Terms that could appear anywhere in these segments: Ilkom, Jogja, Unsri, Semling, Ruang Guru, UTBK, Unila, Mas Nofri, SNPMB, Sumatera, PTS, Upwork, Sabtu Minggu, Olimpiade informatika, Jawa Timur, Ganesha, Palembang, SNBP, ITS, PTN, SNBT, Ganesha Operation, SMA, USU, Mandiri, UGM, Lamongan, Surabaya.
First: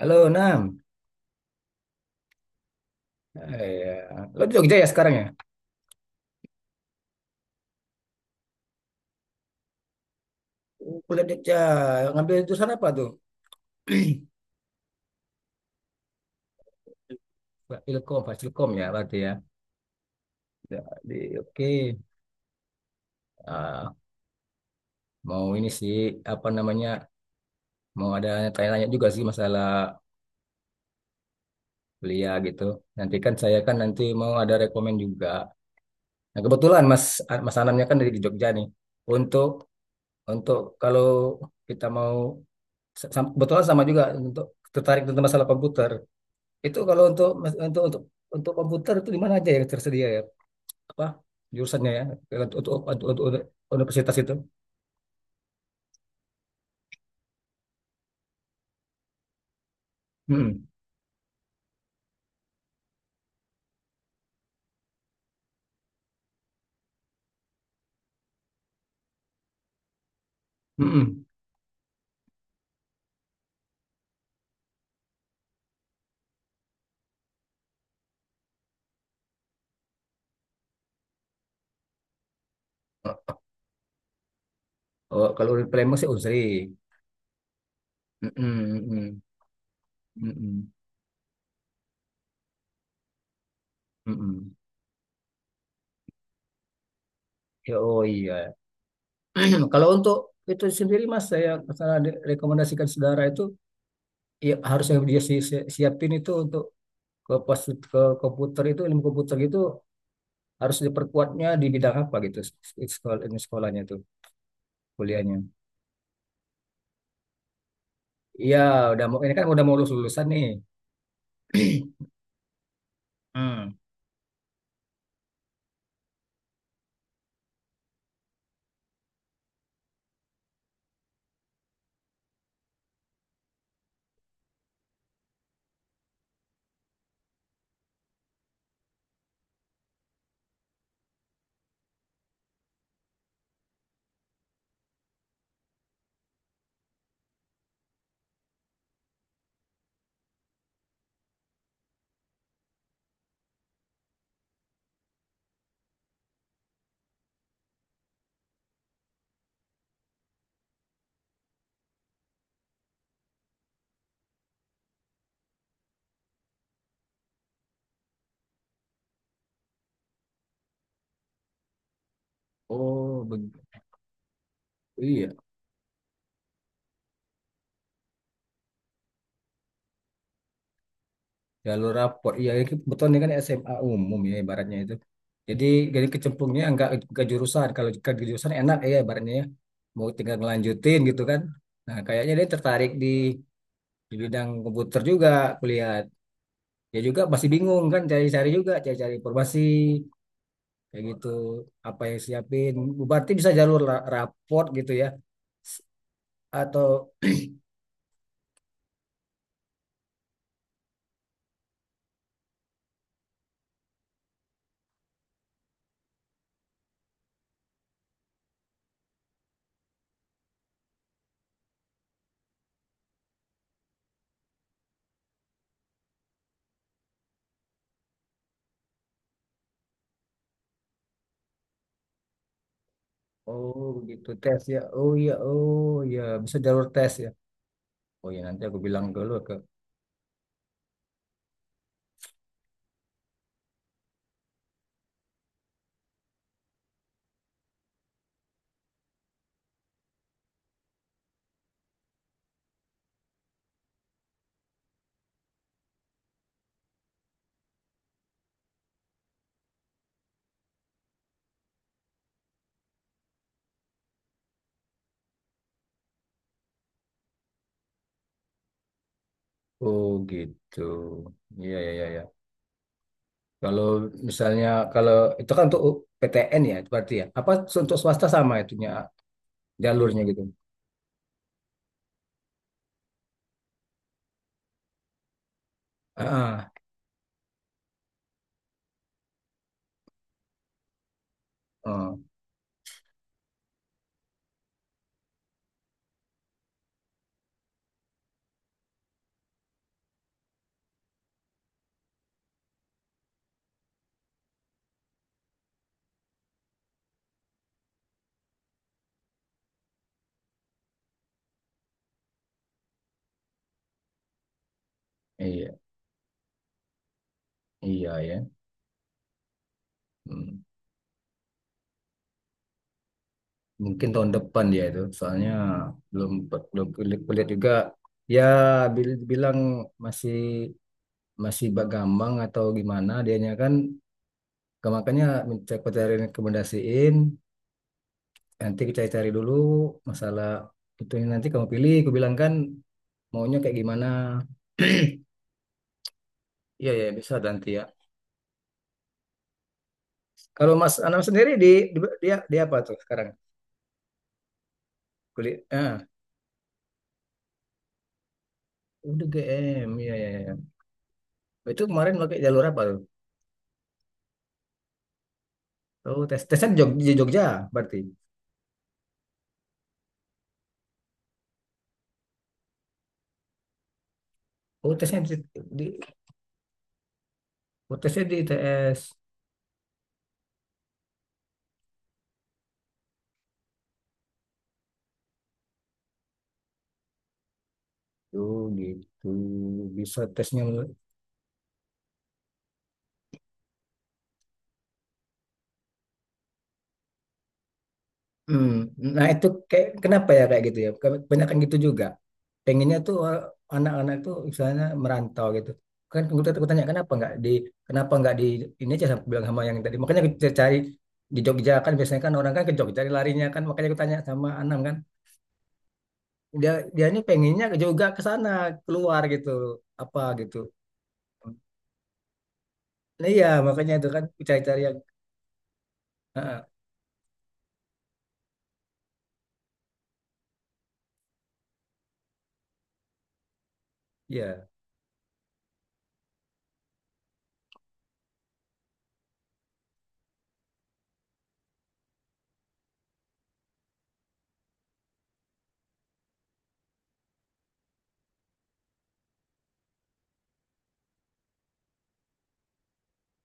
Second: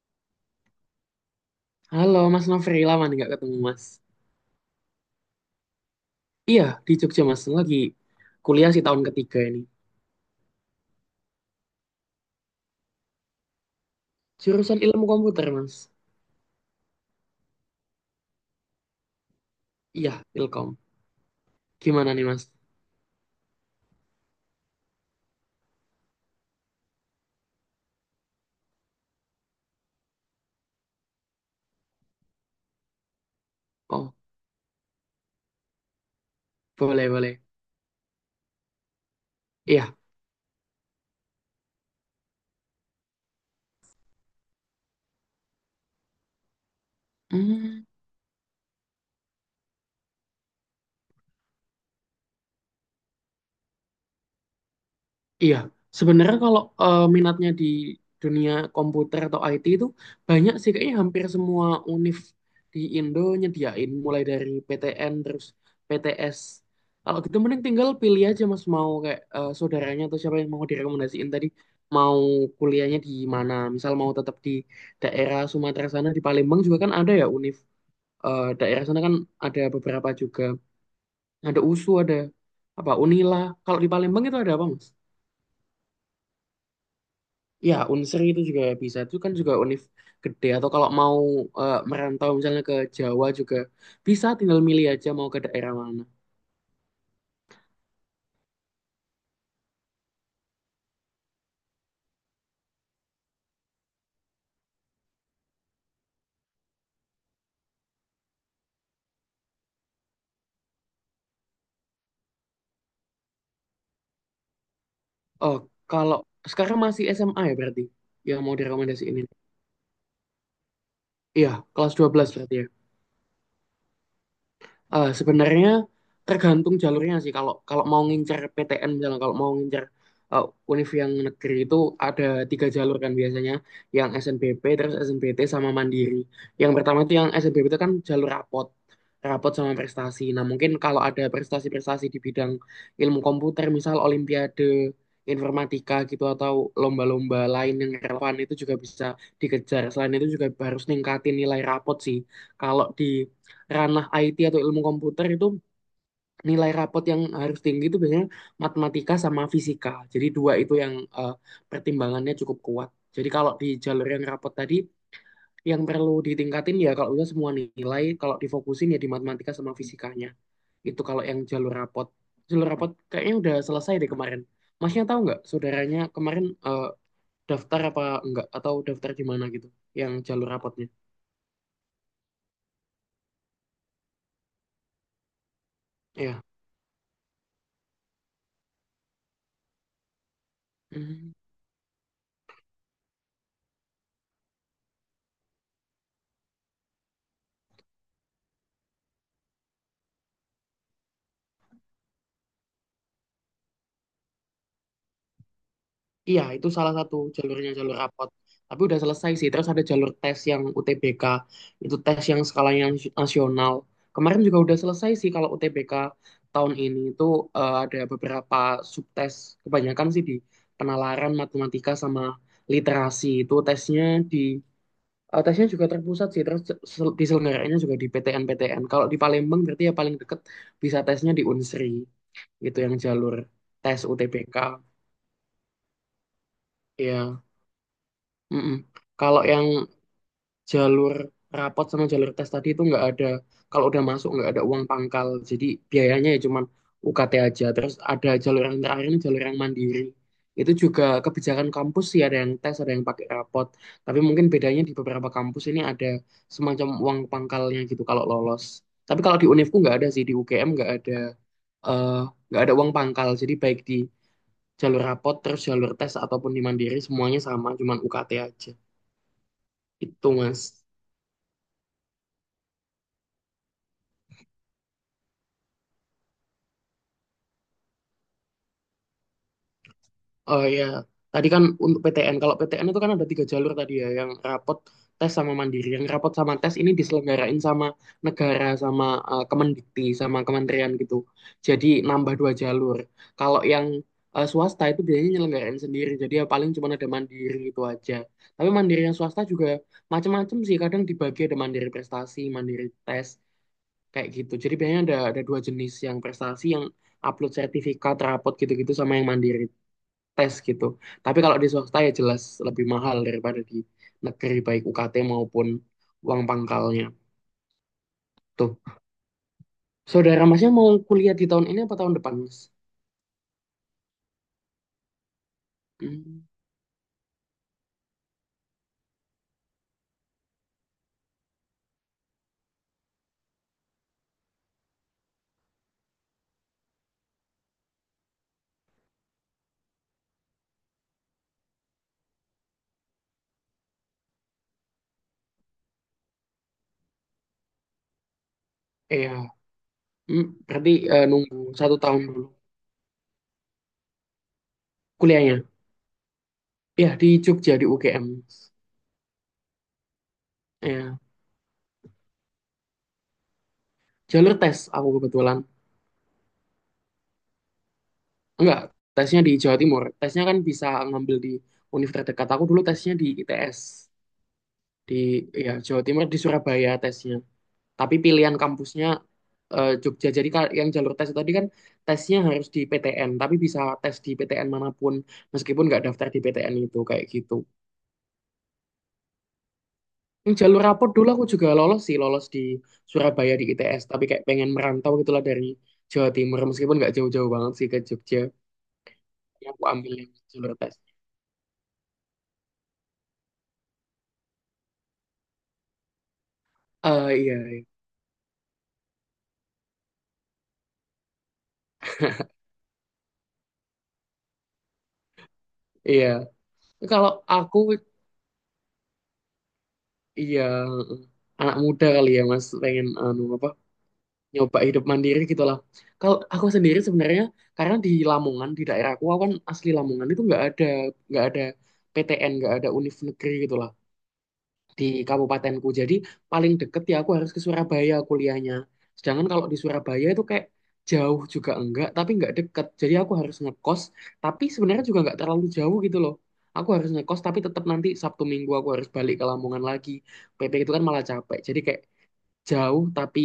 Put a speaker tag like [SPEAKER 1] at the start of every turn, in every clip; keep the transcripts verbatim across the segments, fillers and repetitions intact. [SPEAKER 1] Halo, Nam.
[SPEAKER 2] Halo Mas Nofri, lama nih gak ketemu
[SPEAKER 1] Eh,
[SPEAKER 2] Mas.
[SPEAKER 1] ya. Lo di Jogja ya sekarang ya?
[SPEAKER 2] Iya, di Jogja Mas, lagi kuliah sih tahun ketiga ini.
[SPEAKER 1] Oh, kuliah di Jogja. Ngambil jurusan apa tuh?
[SPEAKER 2] Jurusan ilmu komputer Mas.
[SPEAKER 1] Fasilkom, Fasilkom ya berarti ya.
[SPEAKER 2] Iya, Ilkom.
[SPEAKER 1] Ya, Di, oke.
[SPEAKER 2] Gimana nih Mas?
[SPEAKER 1] Ah, mau ini sih, apa namanya, mau ada tanya-tanya juga sih masalah kuliah gitu. Nanti kan saya kan nanti
[SPEAKER 2] Oh,
[SPEAKER 1] mau ada rekomen juga. Nah, kebetulan Mas
[SPEAKER 2] boleh,
[SPEAKER 1] ah,
[SPEAKER 2] boleh.
[SPEAKER 1] Mas Anamnya kan dari di Jogja nih. Untuk
[SPEAKER 2] Iya.
[SPEAKER 1] untuk kalau kita mau sa- sam- kebetulan sama juga untuk tertarik tentang masalah komputer. Itu kalau untuk untuk
[SPEAKER 2] Hmm.
[SPEAKER 1] untuk untuk komputer itu di mana aja yang tersedia ya? Apa jurusannya ya? Untuk untuk, untuk, untuk universitas itu.
[SPEAKER 2] Iya, sebenarnya kalau eh, minatnya di dunia komputer atau I T itu banyak
[SPEAKER 1] Hmm.
[SPEAKER 2] sih kayaknya hampir semua univ di Indo nyediain mulai dari P T N terus P T S. Kalau gitu mending tinggal pilih aja Mas mau kayak eh, saudaranya atau siapa yang mau
[SPEAKER 1] Hmm.
[SPEAKER 2] direkomendasiin tadi mau kuliahnya di mana. Misal mau tetap di daerah Sumatera sana di Palembang juga kan ada ya univ eh, daerah sana kan ada beberapa juga. Ada U S U, ada apa Unila. Kalau di Palembang itu ada apa Mas?
[SPEAKER 1] Oh, kalau di Palembang sih Unsri.
[SPEAKER 2] Ya, Unsri
[SPEAKER 1] Hmm.
[SPEAKER 2] itu juga bisa. Itu
[SPEAKER 1] Hmm.
[SPEAKER 2] kan juga univ gede.
[SPEAKER 1] Hmm.
[SPEAKER 2] Atau kalau mau eh, merantau misalnya ke Jawa juga bisa
[SPEAKER 1] Hmm.
[SPEAKER 2] tinggal milih aja mau ke daerah mana.
[SPEAKER 1] Ya, oh iya. Kalau untuk itu sendiri Mas, saya saya de- rekomendasikan saudara itu ya harus yang dia si- si- siapin itu untuk ke pas ke komputer itu ilmu komputer itu harus diperkuatnya di bidang apa gitu sekolah, sekolahnya itu kuliahnya.
[SPEAKER 2] Oh, kalau sekarang masih S M A ya berarti yang mau
[SPEAKER 1] Iya, udah
[SPEAKER 2] direkomendasiin
[SPEAKER 1] mau
[SPEAKER 2] ini.
[SPEAKER 1] ini kan udah mau lulus lulusan nih.
[SPEAKER 2] Iya, kelas dua belas berarti ya.
[SPEAKER 1] Hmm.
[SPEAKER 2] Eh, sebenarnya tergantung jalurnya sih. Kalau kalau mau ngincer P T N misalnya, kalau mau ngincer eh, univ yang negeri itu ada tiga jalur kan biasanya, yang S N B P, terus S N B T sama Mandiri. Yang pertama itu yang S N B P itu kan jalur rapot, rapot sama prestasi. Nah mungkin kalau ada prestasi-prestasi di bidang ilmu komputer, misal Olimpiade informatika gitu atau lomba-lomba lain yang relevan itu juga bisa dikejar. Selain itu juga harus ningkatin nilai rapot sih. Kalau di ranah I T atau ilmu komputer itu nilai rapot yang harus tinggi itu biasanya matematika sama fisika. Jadi dua itu yang eh, pertimbangannya cukup kuat. Jadi kalau di jalur yang rapot tadi yang perlu ditingkatin ya kalau udah semua nilai kalau difokusin ya di matematika sama fisikanya. Itu kalau yang jalur rapot. Jalur rapot
[SPEAKER 1] Oh,
[SPEAKER 2] kayaknya udah
[SPEAKER 1] beg-
[SPEAKER 2] selesai deh kemarin. Masnya tahu
[SPEAKER 1] iya.
[SPEAKER 2] nggak saudaranya kemarin eh, daftar apa enggak atau daftar di mana gitu yang jalur rapotnya?
[SPEAKER 1] Jalur rapor. Iya, ini kebetulan ini kan S M A umum ya ibaratnya itu. Jadi jadi
[SPEAKER 2] Iya.
[SPEAKER 1] kecemplungnya nggak ke jurusan. Kalau ke jurusan enak ya ibaratnya ya. Mau tinggal ngelanjutin gitu
[SPEAKER 2] Hmm.
[SPEAKER 1] kan. Nah, kayaknya dia tertarik di di bidang komputer juga kulihat. Dia juga masih bingung kan cari-cari juga, cari-cari informasi kayak gitu. Apa yang siapin? Berarti bisa jalur la- rapor gitu ya. S-
[SPEAKER 2] Iya, itu
[SPEAKER 1] Atau.
[SPEAKER 2] salah satu jalurnya jalur rapot. Tapi udah selesai sih. Terus ada jalur tes yang U T B K. Itu tes yang skalanya nas- nasional. Kemarin juga udah selesai sih kalau U T B K tahun ini itu eh, ada beberapa subtes. Kebanyakan sih di penalaran matematika sama literasi. Itu tesnya di eh, tesnya juga terpusat sih. Terus sel- diselenggarainnya juga di P T N-P T N. Kalau di Palembang berarti ya paling deket bisa tesnya di Unsri. Itu yang jalur
[SPEAKER 1] Oh,
[SPEAKER 2] tes
[SPEAKER 1] begitu
[SPEAKER 2] U T B K.
[SPEAKER 1] tes ya. Oh iya, oh iya, bisa jalur tes ya.
[SPEAKER 2] Ya.
[SPEAKER 1] Oh ya nanti
[SPEAKER 2] Mm-mm.
[SPEAKER 1] aku bilang dulu
[SPEAKER 2] Kalau
[SPEAKER 1] ke.
[SPEAKER 2] yang jalur rapot sama jalur tes tadi itu nggak ada, kalau udah masuk nggak ada uang pangkal, jadi biayanya ya cuman U K T aja. Terus ada jalur yang terakhir ini jalur yang mandiri. Itu juga kebijakan kampus sih ada yang tes, ada yang pakai rapot. Tapi mungkin bedanya di beberapa kampus ini ada semacam uang pangkalnya gitu kalau lolos. Tapi kalau di Univku nggak ada sih, di U G M nggak ada eh, nggak ada uang pangkal. Jadi baik di jalur rapot, terus jalur tes ataupun di mandiri semuanya sama, cuman U K T aja.
[SPEAKER 1] Oh
[SPEAKER 2] Itu
[SPEAKER 1] gitu.
[SPEAKER 2] Mas.
[SPEAKER 1] Iya, iya, iya, iya. Kalau misalnya kalau itu kan untuk P T N ya berarti ya. Apa untuk swasta sama itunya jalurnya gitu.
[SPEAKER 2] Oh ya, tadi kan untuk P T N, kalau P T N itu kan ada tiga jalur tadi ya, yang rapot, tes sama mandiri. Yang rapot sama
[SPEAKER 1] Ah,
[SPEAKER 2] tes ini diselenggarain sama negara, sama eh, Kemendikti, sama kementerian gitu. Jadi
[SPEAKER 1] oh,
[SPEAKER 2] nambah dua jalur. Kalau yang eh, swasta itu biasanya nyelenggarain sendiri, jadi ya paling cuma ada mandiri itu aja. Tapi mandiri yang swasta juga macam-macam sih, kadang dibagi ada mandiri prestasi, mandiri tes, kayak gitu. Jadi biasanya ada ada dua jenis, yang prestasi yang upload sertifikat, rapot gitu-gitu sama yang mandiri tes gitu. Tapi kalau di swasta ya jelas lebih mahal daripada di negeri baik U K T maupun
[SPEAKER 1] iya,
[SPEAKER 2] uang pangkalnya.
[SPEAKER 1] iya, ya.
[SPEAKER 2] Tuh, saudara
[SPEAKER 1] Hmm.
[SPEAKER 2] masnya mau kuliah di tahun ini apa tahun depan, Mas?
[SPEAKER 1] Mungkin tahun depan dia itu. Soalnya
[SPEAKER 2] Hmm,
[SPEAKER 1] belum belum kulihat juga. Ya bil- bilang masih masih Mbak Gambang atau gimana dianya kan. Ke- Makanya minta aku cari rekomendasiin, nanti kita cari dulu masalah itu ini nanti kamu pilih, aku bilang kan maunya kayak gimana. Iya ya bisa nanti ya.
[SPEAKER 2] iya. Hmm,
[SPEAKER 1] Kalau
[SPEAKER 2] berarti
[SPEAKER 1] Mas Anam
[SPEAKER 2] eh,
[SPEAKER 1] sendiri
[SPEAKER 2] nunggu
[SPEAKER 1] di,
[SPEAKER 2] satu
[SPEAKER 1] di
[SPEAKER 2] tahun
[SPEAKER 1] dia
[SPEAKER 2] dulu
[SPEAKER 1] dia apa tuh sekarang? Kulit
[SPEAKER 2] kuliahnya.
[SPEAKER 1] ah
[SPEAKER 2] Iya, di Jogja, di U G M.
[SPEAKER 1] udah G M iya ya ya.
[SPEAKER 2] Iya.
[SPEAKER 1] Itu kemarin pakai jalur apa tuh?
[SPEAKER 2] Jalur tes aku kebetulan.
[SPEAKER 1] Oh, tes tesnya di Jog- di Jogja, berarti.
[SPEAKER 2] Enggak, tesnya di Jawa Timur. Tesnya kan bisa ngambil di universitas terdekat. Aku dulu tesnya di I T S.
[SPEAKER 1] Oh,
[SPEAKER 2] Di
[SPEAKER 1] tesnya di,
[SPEAKER 2] Ya,
[SPEAKER 1] di
[SPEAKER 2] Jawa Timur, di Surabaya tesnya.
[SPEAKER 1] oh,
[SPEAKER 2] Tapi
[SPEAKER 1] tesnya di
[SPEAKER 2] pilihan
[SPEAKER 1] I T S.
[SPEAKER 2] kampusnya eh, Jogja. Jadi ka- yang jalur tes tadi kan tesnya harus di P T N, tapi bisa tes di P T N manapun meskipun nggak daftar di P T N itu kayak gitu.
[SPEAKER 1] Oh gitu bisa
[SPEAKER 2] Yang
[SPEAKER 1] tesnya.
[SPEAKER 2] jalur rapot dulu aku juga lolos sih, lolos di Surabaya di I T S, tapi kayak pengen merantau gitulah dari Jawa Timur meskipun nggak jauh-jauh banget sih ke Jogja.
[SPEAKER 1] Hmm, nah itu
[SPEAKER 2] Yang aku
[SPEAKER 1] kayak
[SPEAKER 2] ambil
[SPEAKER 1] kenapa
[SPEAKER 2] yang
[SPEAKER 1] ya kayak
[SPEAKER 2] jalur
[SPEAKER 1] gitu ya?
[SPEAKER 2] tes.
[SPEAKER 1] Kebanyakan gitu juga. Pengennya tuh eh, anak-anak tuh misalnya merantau gitu. Kan gue tanya tanya, kenapa
[SPEAKER 2] Eh
[SPEAKER 1] nggak di
[SPEAKER 2] iya, iya.
[SPEAKER 1] kenapa nggak di ini aja sama bilang sama yang tadi. Makanya kita cari di Jogja kan biasanya kan orang kan ke Jogja larinya kan makanya gue tanya sama Anam kan
[SPEAKER 2] Iya.
[SPEAKER 1] dia dia ini
[SPEAKER 2] Kalau
[SPEAKER 1] pengennya
[SPEAKER 2] aku
[SPEAKER 1] juga ke sana keluar gitu apa gitu.
[SPEAKER 2] iya anak muda kali ya Mas pengen
[SPEAKER 1] Nah,
[SPEAKER 2] anu
[SPEAKER 1] iya
[SPEAKER 2] apa
[SPEAKER 1] makanya itu kan
[SPEAKER 2] nyoba
[SPEAKER 1] cari-cari yang
[SPEAKER 2] hidup mandiri gitu lah. Kalau
[SPEAKER 1] ah,
[SPEAKER 2] aku
[SPEAKER 1] ah,
[SPEAKER 2] sendiri sebenarnya karena di Lamongan di daerah aku aku kan asli Lamongan itu nggak ada nggak ada P T N nggak ada univ negeri gitu lah
[SPEAKER 1] iya.
[SPEAKER 2] di kabupatenku. Jadi paling deket ya aku harus ke Surabaya kuliahnya. Sedangkan kalau di Surabaya itu kayak jauh juga enggak tapi nggak deket. Jadi aku harus ngekos tapi sebenarnya juga nggak terlalu jauh gitu loh. Aku harus ngekos tapi tetap nanti Sabtu Minggu aku harus balik ke Lamongan lagi. P P itu kan malah capek. Jadi kayak jauh tapi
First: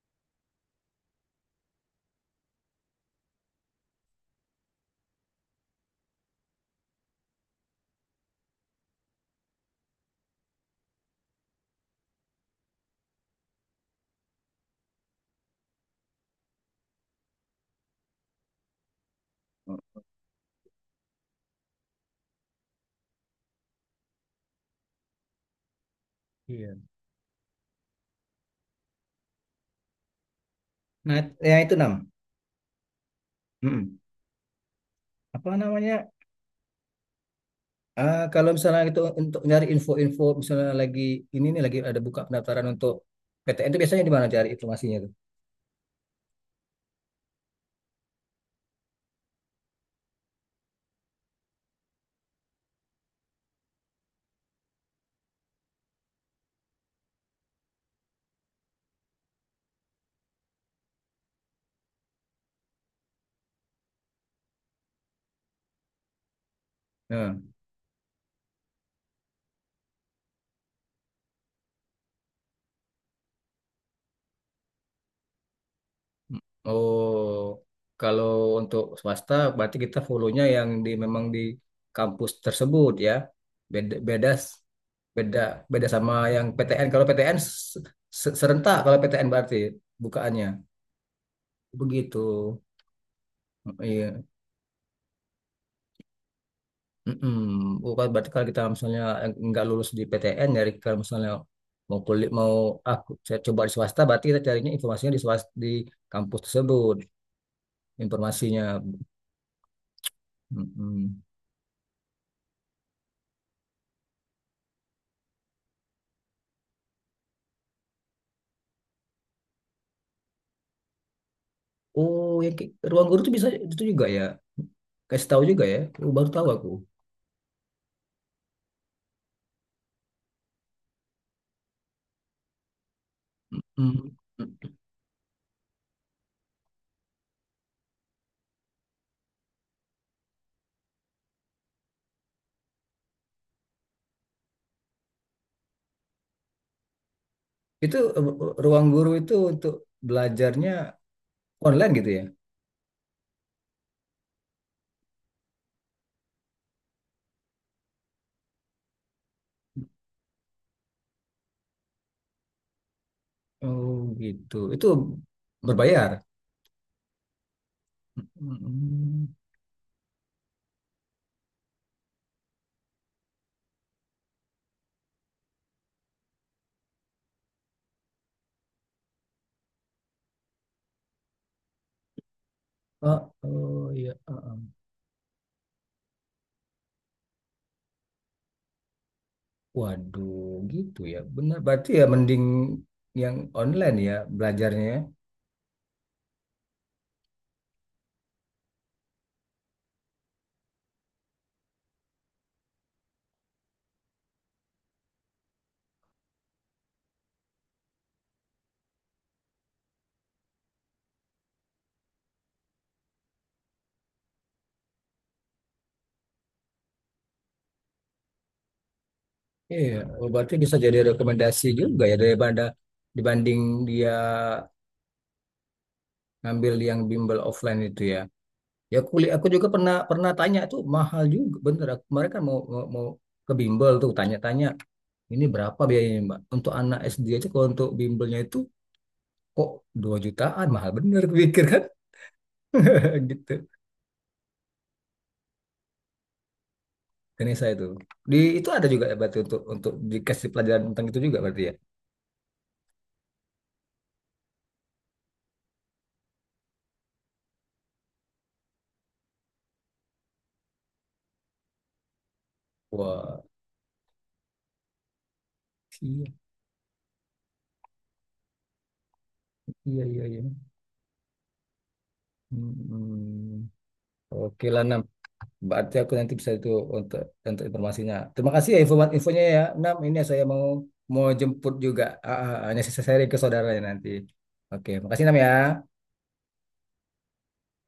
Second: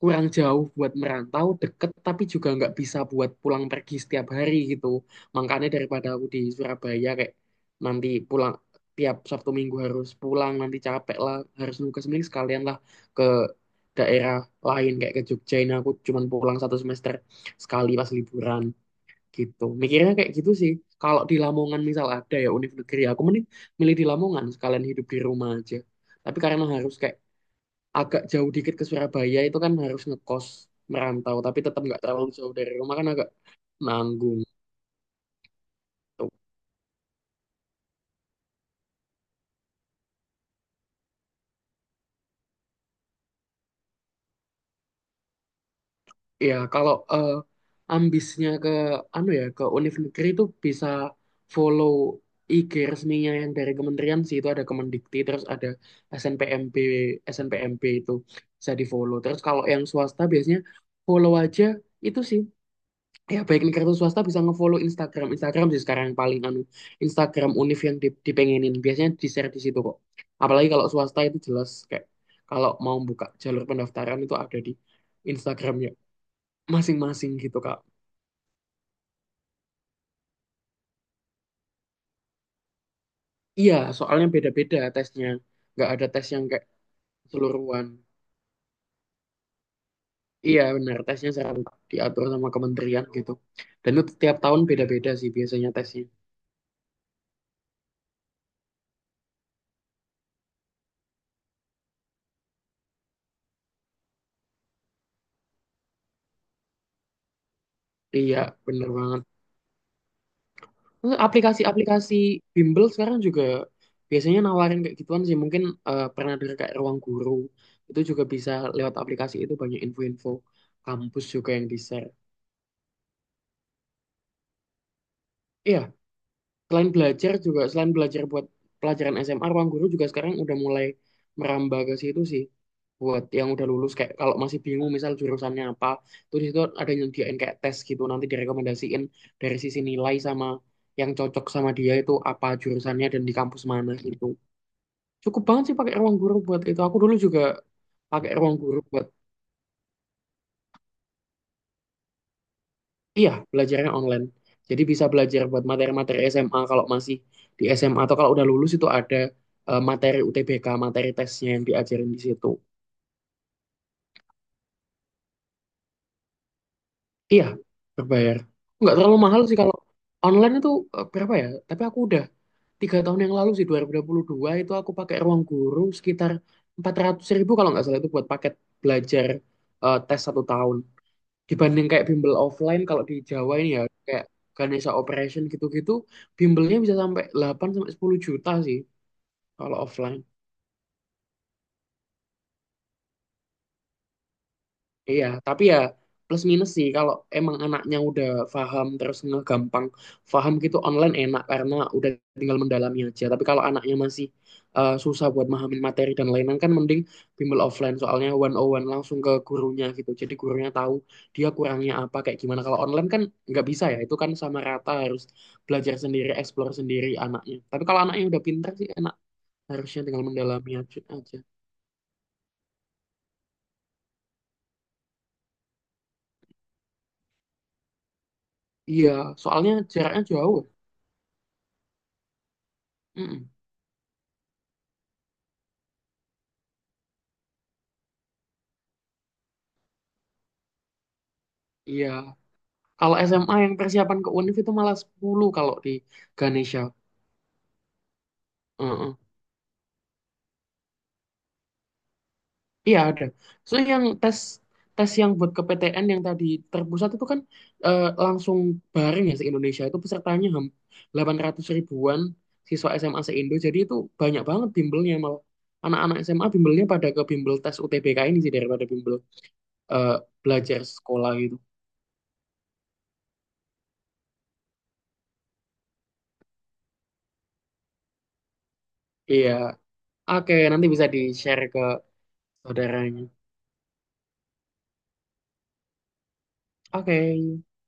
[SPEAKER 2] kurang jauh buat merantau, deket tapi juga nggak bisa buat pulang pergi setiap hari gitu. Makanya daripada aku di Surabaya kayak nanti pulang tiap Sabtu Minggu harus pulang, nanti capek lah, harus nunggu ke Semling, sekalian lah ke daerah lain kayak ke Jogja ini aku cuman pulang satu semester sekali pas liburan gitu. Mikirnya kayak gitu sih. Kalau di Lamongan misal ada ya univ negeri, aku mending milih di Lamongan sekalian hidup di rumah aja. Tapi karena
[SPEAKER 1] Iya.
[SPEAKER 2] harus kayak agak jauh dikit ke Surabaya itu kan harus ngekos
[SPEAKER 1] Nah,
[SPEAKER 2] merantau tapi
[SPEAKER 1] yang itu
[SPEAKER 2] tetap
[SPEAKER 1] nam.
[SPEAKER 2] nggak terlalu jauh dari rumah kan agak
[SPEAKER 1] enam.
[SPEAKER 2] nanggung
[SPEAKER 1] Apa namanya?
[SPEAKER 2] tuh.
[SPEAKER 1] Ah, kalau misalnya itu untuk nyari info-info misalnya lagi ini nih lagi ada buka pendaftaran untuk P T N itu biasanya di mana cari informasinya tuh?
[SPEAKER 2] Ya kalau eh, ambisnya ke anu ya ke univ negeri itu bisa follow I G resminya yang dari kementerian sih. Itu ada Kemendikti terus ada S N P M B S N P M B itu bisa di follow. Terus kalau yang swasta biasanya follow aja itu sih. Ya baik nih kartu swasta bisa ngefollow Instagram Instagram sih sekarang yang paling anu.
[SPEAKER 1] Nah.
[SPEAKER 2] Instagram Univ yang di- dipengenin biasanya di share di situ kok, apalagi kalau swasta itu jelas kayak kalau mau buka jalur pendaftaran itu ada di Instagramnya masing-masing
[SPEAKER 1] Oh,
[SPEAKER 2] gitu Kak.
[SPEAKER 1] kalau untuk swasta berarti kita follow-nya yang di memang di kampus tersebut ya.
[SPEAKER 2] Iya
[SPEAKER 1] Beda,
[SPEAKER 2] soalnya
[SPEAKER 1] beda,
[SPEAKER 2] beda-beda tesnya,
[SPEAKER 1] beda, beda
[SPEAKER 2] nggak ada
[SPEAKER 1] sama
[SPEAKER 2] tes yang
[SPEAKER 1] yang
[SPEAKER 2] kayak
[SPEAKER 1] P T N. Kalau P T N
[SPEAKER 2] seluruhan.
[SPEAKER 1] se- serentak kalau P T N berarti bukaannya.
[SPEAKER 2] Iya benar tesnya serentak
[SPEAKER 1] Begitu.
[SPEAKER 2] diatur sama kementerian gitu, dan itu
[SPEAKER 1] Iya.
[SPEAKER 2] tiap tahun beda-beda sih biasanya tesnya.
[SPEAKER 1] Mm-mm. Oh, kan berarti kalau kita misalnya nggak lulus di P T N, dari kalau misalnya mau kulit mau aku coba di swasta, berarti kita carinya informasinya di swasta, di kampus tersebut,
[SPEAKER 2] Iya
[SPEAKER 1] informasinya.
[SPEAKER 2] bener banget. Terus
[SPEAKER 1] Mm-mm.
[SPEAKER 2] aplikasi-aplikasi bimbel sekarang juga biasanya nawarin kayak gituan sih. Mungkin eh, pernah dengar kayak Ruang Guru. Itu juga bisa lewat aplikasi itu banyak info-info kampus juga yang di-share.
[SPEAKER 1] Oh, yang kayak ruang guru itu bisa itu juga ya? Kasih tahu juga ya?
[SPEAKER 2] Iya,
[SPEAKER 1] Oh, baru tahu aku.
[SPEAKER 2] selain belajar juga, selain belajar buat pelajaran S M A, Ruang Guru juga sekarang udah mulai merambah ke situ sih. Buat yang udah lulus kayak
[SPEAKER 1] Mm-mm.
[SPEAKER 2] kalau masih bingung misal jurusannya apa, tuh di situ ada yang nyediain kayak tes gitu. Nanti direkomendasiin dari sisi nilai sama yang cocok sama dia itu apa jurusannya dan di kampus mana gitu. Cukup banget sih pakai ruang guru buat itu. Aku dulu juga
[SPEAKER 1] Itu eh,
[SPEAKER 2] pakai ruang guru
[SPEAKER 1] ruang
[SPEAKER 2] buat,
[SPEAKER 1] guru itu untuk belajarnya online gitu ya?
[SPEAKER 2] iya, belajarnya online. Jadi bisa belajar buat materi-materi S M A kalau masih di S M A atau kalau udah lulus itu ada eh, materi U T B K, materi tesnya yang diajarin di situ.
[SPEAKER 1] Oh, gitu. Itu berbayar.
[SPEAKER 2] Iya, berbayar. Nggak terlalu
[SPEAKER 1] Mm.
[SPEAKER 2] mahal sih kalau online itu eh, berapa ya? Tapi aku udah tiga tahun yang lalu sih dua dua ribu dua puluh dua itu aku pakai ruang guru sekitar empat ratus ribu kalau nggak salah itu buat paket belajar eh, tes satu tahun. Dibanding kayak bimbel offline kalau di
[SPEAKER 1] Oh,
[SPEAKER 2] Jawa ini ya
[SPEAKER 1] oh iya.
[SPEAKER 2] kayak Ganesha Operation gitu-gitu bimbelnya bisa sampai delapan sampai sepuluh juta sih kalau offline.
[SPEAKER 1] Waduh, gitu ya. Benar, berarti ya mending yang online ya belajarnya, ya.
[SPEAKER 2] Iya, tapi ya plus minus sih kalau emang anaknya udah paham terus ngegampang paham gitu online enak karena udah tinggal mendalami aja. Tapi kalau anaknya masih eh, susah buat memahami materi dan lain-lain kan mending bimbel offline soalnya one on one langsung ke gurunya gitu. Jadi gurunya tahu dia kurangnya apa kayak gimana. Kalau online kan nggak bisa ya, itu kan sama rata harus belajar sendiri, explore sendiri anaknya. Tapi kalau anaknya udah pintar sih enak,
[SPEAKER 1] Iya,
[SPEAKER 2] harusnya tinggal
[SPEAKER 1] oh, berarti
[SPEAKER 2] mendalami
[SPEAKER 1] bisa jadi
[SPEAKER 2] aja. aja.
[SPEAKER 1] rekomendasi juga ya daripada dibanding dia ngambil yang bimbel offline itu ya. Ya
[SPEAKER 2] Iya,
[SPEAKER 1] kuliah aku juga
[SPEAKER 2] soalnya
[SPEAKER 1] pernah
[SPEAKER 2] jaraknya
[SPEAKER 1] pernah
[SPEAKER 2] jauh.
[SPEAKER 1] tanya tuh mahal juga bener. Aku- Mereka mau mau, mau
[SPEAKER 2] Mm-mm.
[SPEAKER 1] ke bimbel tuh tanya-tanya ini berapa biayanya Mbak? Untuk anak S D aja kalau untuk bimbelnya itu kok dua jutaan mahal bener aku pikir kan
[SPEAKER 2] Iya. Kalau
[SPEAKER 1] gitu.
[SPEAKER 2] S M A yang persiapan ke U N I F itu malah sepuluh kalau di Ganesha.
[SPEAKER 1] Ganesha itu. Di itu ada juga ya
[SPEAKER 2] Heeh.
[SPEAKER 1] berarti untuk untuk dikasih pelajaran tentang itu juga berarti ya.
[SPEAKER 2] Iya ada. So yang tes tes yang buat ke P T N yang tadi terpusat itu kan eh, langsung bareng ya se-Indonesia itu pesertanya ham- delapan ratus ribuan siswa S M A
[SPEAKER 1] Wah,
[SPEAKER 2] se-Indo. Jadi itu banyak banget bimbelnya malah. Anak-anak
[SPEAKER 1] iya,
[SPEAKER 2] S M A bimbelnya pada ke bimbel tes U T B K ini sih daripada bimbel
[SPEAKER 1] iya,
[SPEAKER 2] eh,
[SPEAKER 1] iya, iya.
[SPEAKER 2] belajar sekolah gitu.
[SPEAKER 1] Hmm. Hmm. Oke lah Nam. Berarti aku nanti bisa itu untuk untuk informasinya. Terima kasih ya informat infonya
[SPEAKER 2] Iya.
[SPEAKER 1] ya Nam. Ini ya saya
[SPEAKER 2] Oke,
[SPEAKER 1] mau
[SPEAKER 2] nanti bisa
[SPEAKER 1] mau
[SPEAKER 2] di-share
[SPEAKER 1] jemput
[SPEAKER 2] ke
[SPEAKER 1] juga. Ah, ah, ah. Hanya sisa saya
[SPEAKER 2] saudaranya.
[SPEAKER 1] sharing ke saudaranya nanti. Oke, makasih Nam ya.
[SPEAKER 2] Oke.